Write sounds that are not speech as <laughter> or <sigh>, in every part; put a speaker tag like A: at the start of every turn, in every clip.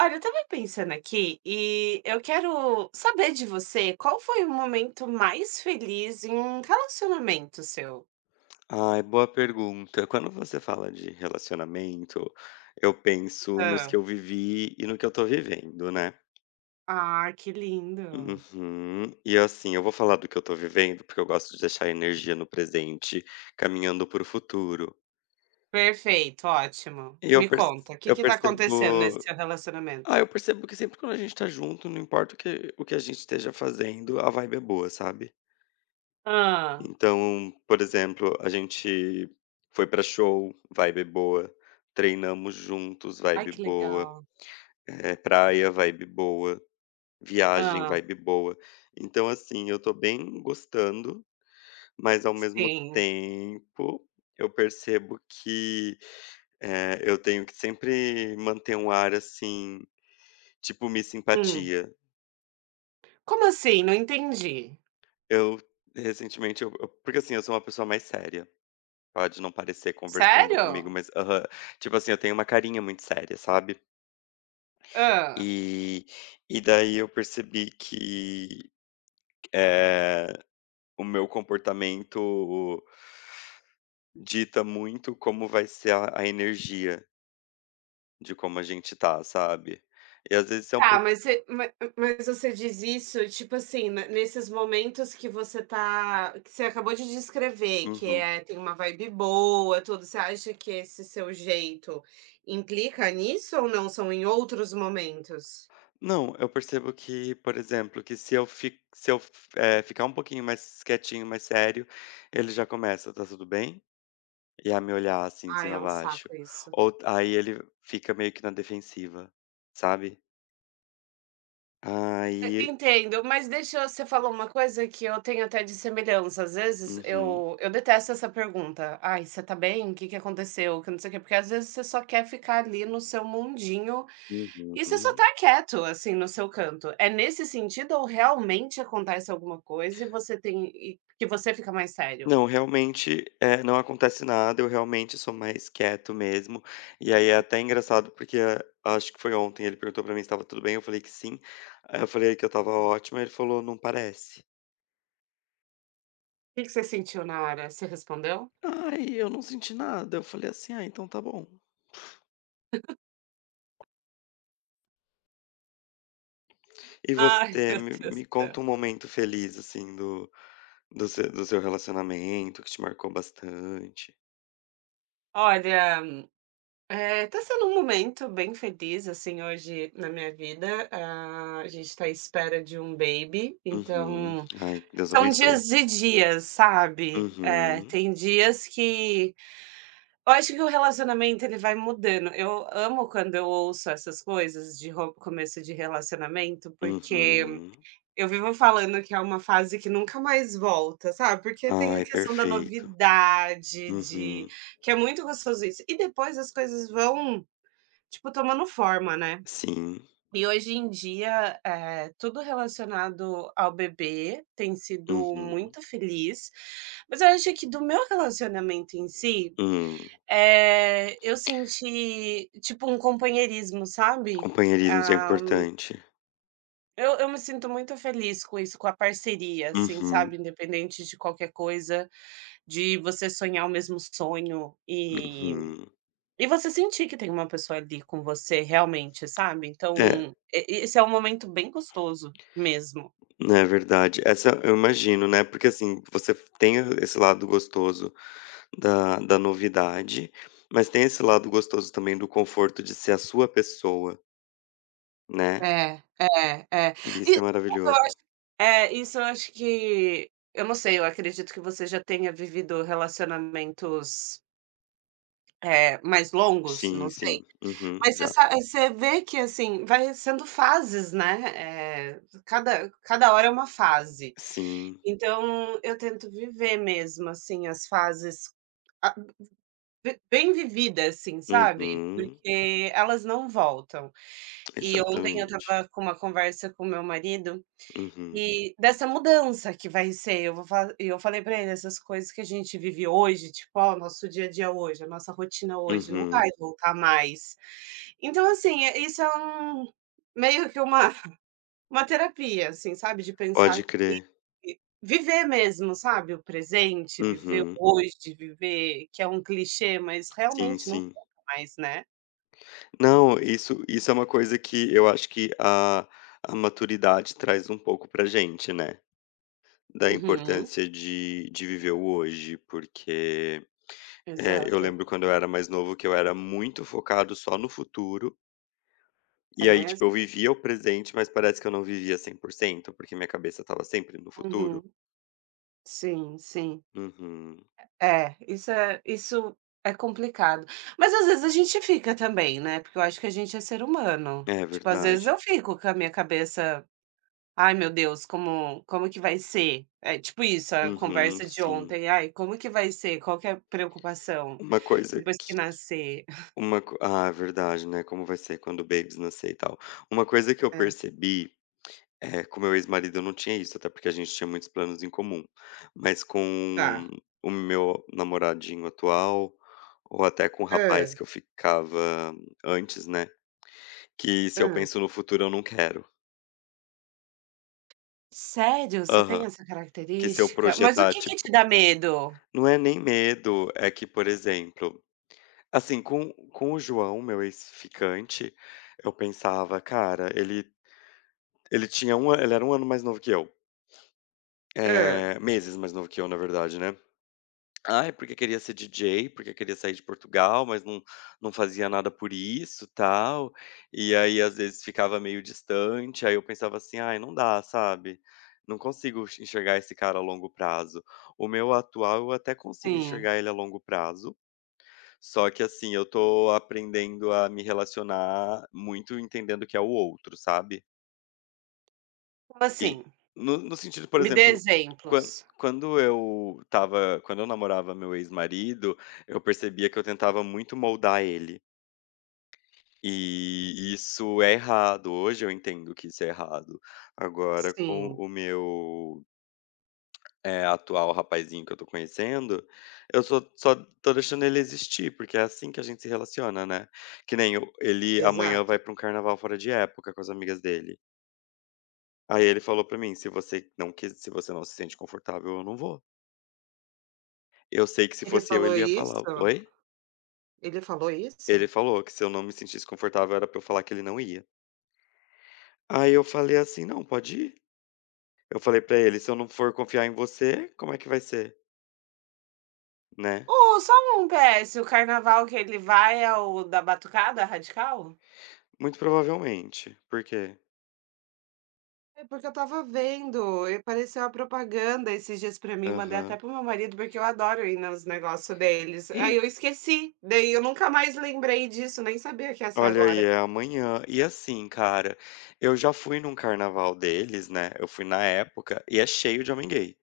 A: Olha, eu estava pensando aqui e eu quero saber de você, qual foi o momento mais feliz em um relacionamento seu?
B: Ai, boa pergunta. Quando você fala de relacionamento, eu penso nos que
A: Hã.
B: eu vivi e no que eu tô vivendo, né.
A: Ah, que lindo.
B: Uhum. E assim, eu vou falar do que eu tô vivendo, porque eu gosto de deixar a energia no presente, caminhando para o futuro.
A: Perfeito, ótimo.
B: E eu
A: Me
B: perce
A: conta, o que
B: eu
A: que tá
B: percebo
A: acontecendo nesse seu relacionamento?
B: ah, eu percebo que sempre quando a gente tá junto, não importa o que a gente esteja fazendo, a vibe é boa, sabe.
A: Ah.
B: Então, por exemplo, a gente foi pra show, vibe boa, treinamos juntos,
A: Ai,
B: vibe
A: que
B: boa.
A: legal.
B: É, praia, vibe boa, viagem,
A: Ah.
B: vibe boa. Então, assim, eu tô bem gostando, mas ao mesmo
A: Sim.
B: tempo eu percebo que eu tenho que sempre manter um ar assim, tipo me
A: Hum.
B: simpatia.
A: Como assim? Não entendi.
B: Eu recentemente, eu- porque assim, eu sou uma pessoa mais séria. Pode não parecer conversando comigo,
A: Sério?
B: mas aham, tipo assim, eu tenho uma carinha muito séria, sabe?
A: Hã.
B: E, e daí eu percebi que eh, O meu comportamento dita muito como vai ser a energia de como a gente tá, sabe. E às vezes é um
A: Tá,
B: pouco.
A: mas você diz isso, tipo assim, ne nesses momentos que você acabou de descrever, que
B: Uhum.
A: é tem uma vibe boa, tudo, você acha que esse seu jeito implica nisso ou não? São em outros momentos?
B: Não, eu percebo que, por exemplo, que se eu ficar um pouquinho mais quietinho, mais sério, ele já começa: "Tá tudo bem?" E a me olhar assim, de
A: Ai,
B: cima
A: é
B: a
A: um
B: baixo.
A: saco isso.
B: Ou aí ele fica meio que na defensiva, sabe.
A: E
B: Aí.
A: entendo, mas você falou uma coisa que eu tenho até de semelhança, às vezes
B: Uhum,
A: eu detesto essa pergunta: "Ai, você tá bem? O que que aconteceu?", que não sei o quê, porque às vezes você só quer ficar ali no seu mundinho. E você só
B: uhum.
A: tá quieto, assim, no seu canto. É nesse sentido ou realmente acontece alguma coisa e você tem e que você fica mais sério? O
B: Não, realmente, não acontece nada, eu realmente sou mais quieto mesmo. E aí é até engraçado porque, acho que foi ontem, ele perguntou pra mim se estava tudo bem, eu falei que sim. Aí eu falei que eu estava ótimo, ele falou: "Não parece".
A: que que você sentiu na hora? Você respondeu?
B: "Ai, eu não senti nada". Eu falei assim: "Ah, então tá bom". E
A: Ai, <laughs>
B: você,
A: meu
B: me
A: Deus do
B: me
A: céu.
B: conta um momento feliz, assim, do do se do seu relacionamento que te marcou bastante.
A: Olha, tá sendo um momento bem feliz, assim, hoje na minha vida. Ah, a gente tá à espera de um baby,
B: Uhum.
A: então
B: Ai, Deus
A: são
B: abençoe.
A: dias e dias, sabe? Eh,
B: Uhum,
A: tem dias que Eu acho que o relacionamento ele vai mudando. Eu amo quando eu ouço essas coisas de ro começo de relacionamento, porque
B: uhum.
A: eu vivo falando que é uma fase que nunca mais volta, sabe, porque tem a
B: Ai,
A: questão da
B: perfeito.
A: novidade, de
B: Uhum.
A: que é muito gostoso isso. E depois as coisas vão, tipo, tomando forma, né.
B: Sim.
A: E hoje em dia, tudo relacionado ao bebê tem sido
B: Uhum.
A: muito feliz, mas eu acho que do meu relacionamento em si,
B: Hum.
A: eu senti, tipo, um companheirismo, sabe?
B: Companheirismo, isso é
A: Ah,
B: importante.
A: eu me sinto muito feliz com isso, com a parceria, assim, sabe,
B: Uhum,
A: independente de qualquer coisa, de você sonhar o mesmo sonho
B: uhum.
A: e você sentir que tem uma pessoa ali com você realmente, sabe? Então,
B: É,
A: esse é um momento bem gostoso mesmo.
B: né, é verdade. Essa eu imagino, né, porque, assim, você tem esse lado gostoso da novidade, mas tem esse lado gostoso também do conforto de ser a sua pessoa, né,
A: É, é, é.
B: e
A: E
B: isso é
A: eu
B: maravilhoso.
A: acho, é, isso eu acho que eu não sei, eu acredito que você já tenha vivido relacionamentos, é, mais longos, não
B: Sim, sim.
A: sei.
B: Uhum,
A: Mas você
B: já.
A: sa você vê que, assim, vai sendo fases, né, cada hora é uma fase.
B: Sim.
A: Então eu tento viver mesmo, assim, as fases, a be bem vividas, assim, sabe,
B: Uhum.
A: porque elas não voltam. E ontem eu
B: Exatamente.
A: estava com uma conversa com meu marido,
B: Uhum,
A: e dessa mudança que vai ser, eu vou fa e eu falei para ele: "Essas coisas que a gente vive hoje, tipo, ó, o nosso dia a dia hoje, a nossa rotina hoje, não
B: uhum.
A: vai voltar mais". Então, assim, isso é meio que uma <laughs> uma terapia, assim, sabe, de pensar
B: Pode
A: que
B: crer.
A: viver mesmo, sabe, o presente, viver
B: Uhum.
A: o hoje, viver que é um clichê, mas
B: Sim,
A: realmente não
B: sim.
A: volta mais, né.
B: Não, isso é uma coisa que eu acho que a maturidade traz um pouco pra gente, né, da
A: Uhum,
B: importância de viver o hoje, porque, eu
A: exato.
B: lembro quando eu era mais novo que eu era muito focado só no futuro,
A: É
B: e aí, tipo, eu
A: mesmo?
B: vivia o presente, mas parece que eu não vivia 100% porque minha cabeça tava sempre no
A: Uhum.
B: futuro.
A: Sim, sim.
B: Uhum.
A: É, isso é. Isso é complicado. Mas às vezes a gente fica também, né, porque eu acho que a gente é ser humano.
B: É
A: Tipo, às vezes
B: verdade.
A: eu fico com a minha cabeça. Ai meu Deus, como que vai ser? É tipo isso, a
B: Uhum,
A: conversa de
B: sim.
A: ontem, "Ai, como que vai ser? Qual que é a preocupação
B: Uma coisa
A: depois que
B: que
A: nascer?"
B: uma co ah, é verdade, né, como vai ser quando o Babys nascer e tal. Uma coisa que eu
A: É,
B: percebi. É, com meu ex-marido eu não tinha isso, até porque a gente tinha muitos planos em comum. Mas com
A: tá.
B: o meu namoradinho atual, ou até com o rapaz
A: Hã,
B: que eu ficava antes, né, que se eu
A: hã.
B: penso no futuro eu não quero.
A: Sério? Você tem
B: Aham.
A: essa
B: Que se eu
A: característica? Mas o
B: projetar,
A: que que te
B: tipo,
A: dá medo?
B: não é nem medo, é que, por exemplo, assim, com o João, meu ex-ficante, eu pensava: "Cara, ele tinha ele era um ano mais novo que eu".
A: Hã.
B: Eh, meses mais novo que eu, na verdade, né. Ai, porque queria ser DJ, porque queria sair de Portugal, mas não fazia nada por isso, tal. E aí, às vezes, ficava meio distante, aí eu pensava assim: "Ai, não dá, sabe, não consigo enxergar esse cara a longo prazo". O meu atual, eu até consigo
A: Sim.
B: enxergar ele a longo prazo, só que, assim, eu tô aprendendo a me relacionar muito entendendo que é o outro, sabe?
A: Como
B: E
A: assim?
B: no sentido, por
A: Me dê
B: exemplo, quan
A: exemplos.
B: quando eu namorava meu ex-marido, eu percebia que eu tentava muito moldar ele, e isso é errado. Hoje eu entendo que isso é errado. Agora com
A: Sim,
B: o meu, atual rapazinho que eu tô conhecendo, eu só tô deixando ele existir, porque é assim que a gente se relaciona, né. Que nem o ele amanhã
A: exato.
B: vai pra um carnaval fora de época com as amigas dele. Aí ele falou pra mim: Se você não se sente confortável, eu não vou". Eu sei que se
A: Ele
B: fosse eu,
A: falou
B: ele ia
A: isso?
B: falar: "Oi?".
A: Ele falou
B: Ele
A: isso?
B: falou que se eu não me sentisse confortável, era pra eu falar que ele não ia. Aí eu falei assim: "Não, pode ir". Eu falei pra ele: "Se eu não for confiar em você, como é que vai ser?", né.
A: Oh, só um PS, o carnaval que ele vai é o da batucada radical?
B: Muito provavelmente. Por quê?
A: É porque eu estava vendo, e apareceu a propaganda esses dias pra mim, mandei até
B: Aham.
A: pro meu marido, porque eu adoro ir nos negócios deles. Aí
B: E
A: eu esqueci, daí eu nunca mais lembrei disso, nem sabia que ia ser
B: olha aí,
A: agora.
B: é amanhã. E assim, cara, eu já fui num carnaval deles, né, eu fui na época, e é cheio de homem gay.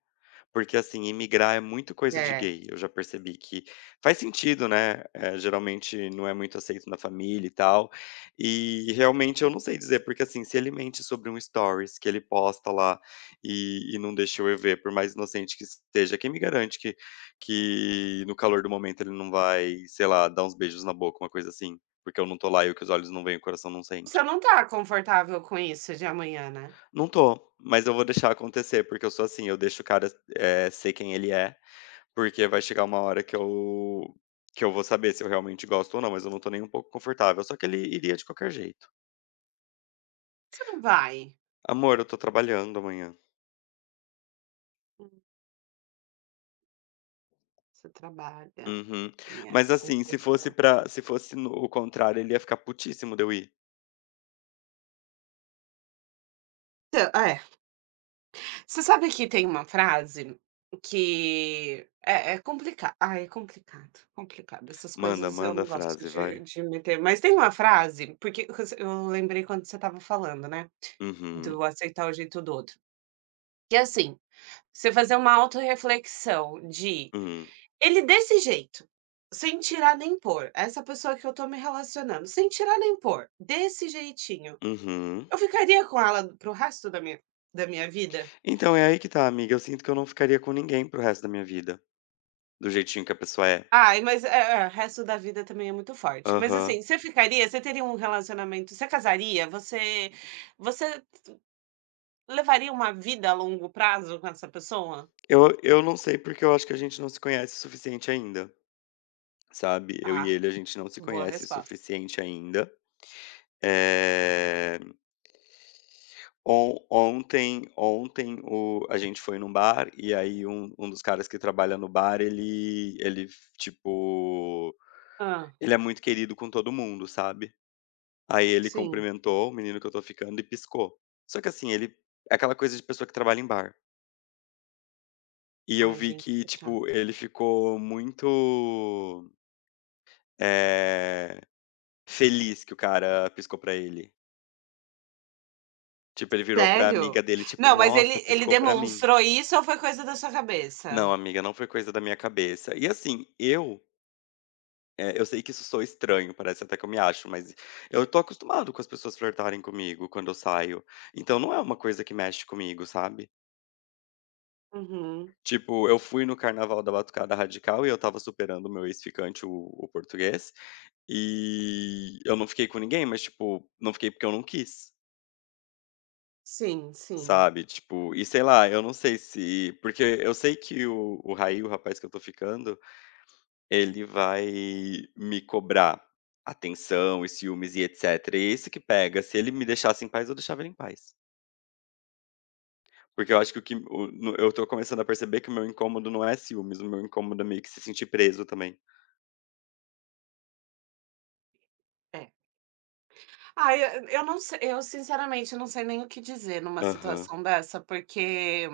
B: Porque, assim, imigrar é muito coisa de
A: É.
B: gay, eu já percebi que faz sentido, né, eh, geralmente não é muito aceito na família e tal, e realmente eu não sei dizer, porque, assim, se ele mente sobre um stories que ele posta lá e não deixa eu ver, por mais inocente que seja, quem me garante que no calor do momento ele não vai, sei lá, dar uns beijos na boca, uma coisa assim, porque eu não tô lá e o que os olhos não veem, o coração não sente.
A: Você não tá confortável com isso de amanhã, né?
B: Não tô, mas eu vou deixar acontecer, porque eu sou assim, eu deixo o cara, é ser quem ele é, porque vai chegar uma hora que eu vou saber se eu realmente gosto ou não, mas eu não tô nem um pouco confortável, só que ele iria de qualquer jeito.
A: Você não vai.
B: "Amor, eu tô trabalhando amanhã".
A: Hum, você trabalha,
B: Uhum.
A: tem
B: Mas,
A: essa
B: assim,
A: questão.
B: se fosse no o contrário, ele ia ficar putíssimo de eu ir.
A: Então, é. Você sabe que tem uma frase que é é complicado, complicado. Essas
B: "Manda,
A: coisas eu
B: manda
A: não
B: a
A: gosto
B: frase,
A: de
B: vai".
A: de meter, mas tem uma frase, porque você eu lembrei quando você estava falando, né,
B: Uhum.
A: do aceitar o jeito do outro, que é assim, você fazer uma autorreflexão de:
B: Hum.
A: "Ele desse jeito, sem tirar nem pôr, essa pessoa que eu tô me relacionando, sem tirar nem pôr, desse jeitinho,
B: Uhum.
A: eu ficaria com ela pro resto da minha vida?"
B: Então, é aí que tá, amiga, eu sinto que eu não ficaria com ninguém para o resto da minha vida, do jeitinho que a pessoa é.
A: Ai, mas é é, o resto da vida também é muito forte. Mas
B: Aham.
A: assim, você ficaria você teria um relacionamento você casaria? Você você levaria uma vida a longo prazo com essa pessoa?
B: Eu não sei, porque eu acho que a gente não se conhece o suficiente ainda. Sabe, eu e
A: Tá,
B: ele a gente não se
A: boa
B: conhece o
A: resposta.
B: suficiente ainda. Eh, on ontem Ontem o a gente foi num bar e aí um dos caras que trabalha no bar ele tipo,
A: Ah,
B: ele é muito querido com todo mundo, sabe. Aí ele
A: sim.
B: cumprimentou o menino que eu tô ficando e piscou. Só que assim, ele é aquela coisa de pessoa que trabalha em bar. E eu
A: Ai,
B: vi
A: gente,
B: que,
A: que
B: tipo,
A: chato.
B: ele ficou muito, eh, feliz que o cara piscou pra ele. Tipo, ele virou pra
A: Sério?
B: amiga dele, tipo:
A: Não, mas ele
B: "Nossa,
A: ele
B: piscou pra mim".
A: demonstrou isso ou foi coisa da sua cabeça?
B: "Não, amiga, não foi coisa da minha cabeça". E assim, eu sei que isso soa estranho, parece até que eu me acho, mas eu tô acostumado com as pessoas flertarem comigo quando eu saio, então não é uma coisa que mexe comigo, sabe.
A: Uhum.
B: Tipo, eu fui no carnaval da Batucada Radical e eu estava superando o meu ex-ficante, o português, e eu não fiquei com ninguém, mas tipo, não fiquei porque eu não quis.
A: Sim, sim.
B: Sabe, tipo, e sei lá, eu não sei se porque eu sei que o Raí, o rapaz que eu tô ficando, ele vai me cobrar atenção e ciúmes e etcétera, e é isso que pega, se ele me deixasse em paz, eu deixava ele em paz. Porque eu acho que o no eu tô começando a perceber que o meu incômodo não é ciúmes, o meu incômodo é meio que se sentir preso também.
A: É. Ah, eu não sei, eu sinceramente não sei nem o que dizer numa
B: Aham.
A: situação dessa, porque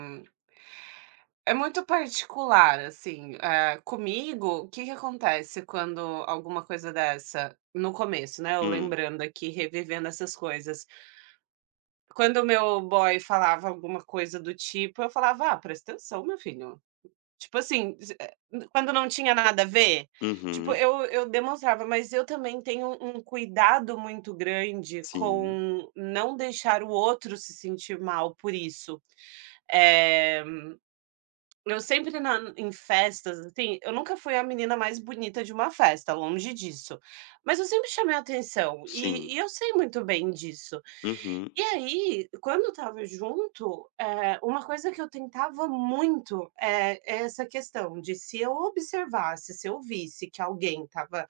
A: é muito particular, assim, comigo, o que que acontece quando alguma coisa dessa no começo, né, eu
B: Hum.
A: lembrando aqui, revivendo essas coisas. Quando o meu boy falava alguma coisa do tipo, eu falava: "Ah, presta atenção, meu filho". Tipo assim, se eh, quando não tinha nada a ver, tipo,
B: Uhum.
A: eu demonstrava, mas eu também tenho um cuidado muito grande
B: Sim.
A: com não deixar o outro se sentir mal por isso. Eh eu sempre na em festas, assim, eu nunca fui a menina mais bonita de uma festa, longe disso, mas eu sempre chamei a atenção e
B: Sim.
A: e eu sei muito bem disso.
B: Uhum.
A: E aí, quando eu tava junto, uma coisa que eu tentava muito, é essa questão de se eu observasse, se eu visse que alguém tava,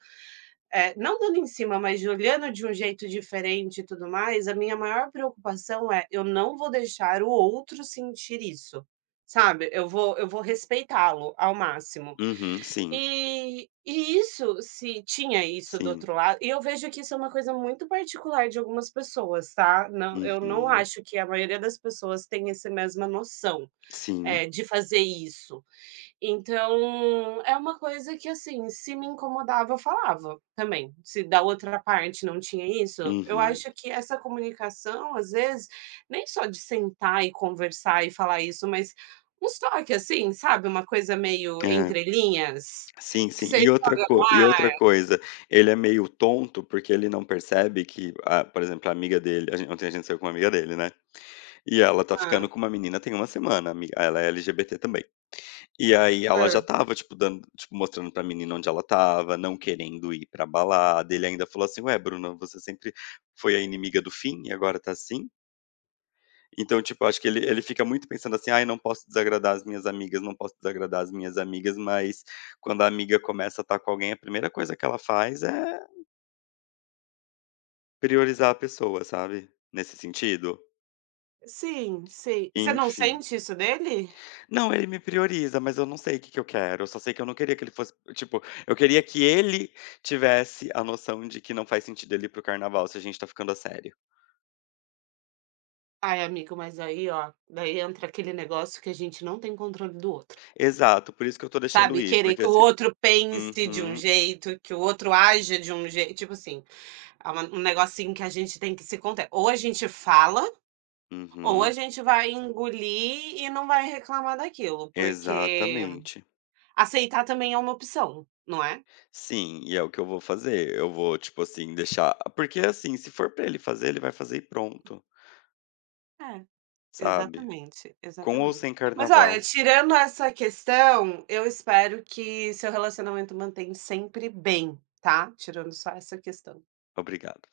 A: não dando em cima, mas de olhando de um jeito diferente e tudo mais, a minha maior preocupação é: eu não vou deixar o outro sentir isso. Sabe, eu vou respeitá-lo ao máximo.
B: Uhum. Sim.
A: E isso se tinha isso do
B: Sim.
A: outro lado e eu vejo que isso é uma coisa muito particular de algumas pessoas, tá. Não, eu não
B: Uhum.
A: acho que a maioria das pessoas tem essa mesma noção,
B: Sim.
A: de fazer isso. Então, é uma coisa que, assim, se me incomodava, eu falava também. Se da outra parte não tinha isso, eu
B: Uhum.
A: acho que essa comunicação, às vezes, nem só de sentar e conversar e falar isso, mas um toque assim, sabe, uma coisa meio
B: É.
A: entre linhas,
B: Sim,
A: que
B: sim.
A: você joga no
B: E
A: ar.
B: outra coisa, ele é meio tonto, porque ele não percebe que a por exemplo, a amiga dele a gen ontem a gente saiu com uma amiga dele, né, e ela tá ficando com uma menina tem uma semana, a ami ela é LGBT também. E aí ela já
A: Hã.
B: estava, tipo, dando tipo, mostrando pra menina onde ela estava, não querendo ir pra balada, ele ainda falou assim: "Ué, Bruna, você sempre foi a inimiga do fim e agora tá assim?" Então, tipo, acho que ele fica muito pensando assim: "Ai, não posso desagradar as minhas amigas, não posso desagradar as minhas amigas", mas quando a amiga começa a estar com alguém, a primeira coisa que ela faz é priorizar a pessoa, sabe, nesse sentido.
A: Sim, sim. Você não
B: Enfim.
A: sente isso dele?
B: Não, ele me prioriza, mas eu não sei o que que eu quero, eu só sei que eu não queria que ele fosse tipo, eu queria que ele tivesse a noção de que não faz sentido ele ir pro carnaval se a gente tá ficando a sério.
A: Ai, amigo, mas aí, ó, daí entra aquele negócio que a gente não tem controle do outro.
B: Exato, por isso que eu tô deixando
A: Sabe,
B: ir,
A: querer
B: porque
A: que o
B: assim.
A: outro pense de um
B: Uhum,
A: jeito, que o outro aja de um jeito, tipo assim, é uma um negocinho que a gente tem que se contar. Ou a gente fala, ou a
B: uhum,
A: gente vai engolir e não vai reclamar daquilo, porque
B: exatamente.
A: aceitar também é uma opção, não é?
B: Sim, e é o que eu vou fazer. Eu vou, tipo assim, deixar porque, assim, se for pra ele fazer, ele vai fazer e pronto,
A: É,
B: sabe.
A: exatamente,
B: Com ou sem
A: exatamente. Mas olha,
B: carnaval.
A: tirando essa questão, eu espero que seu relacionamento mantenha sempre bem, tá, tirando só essa questão.
B: Obrigado.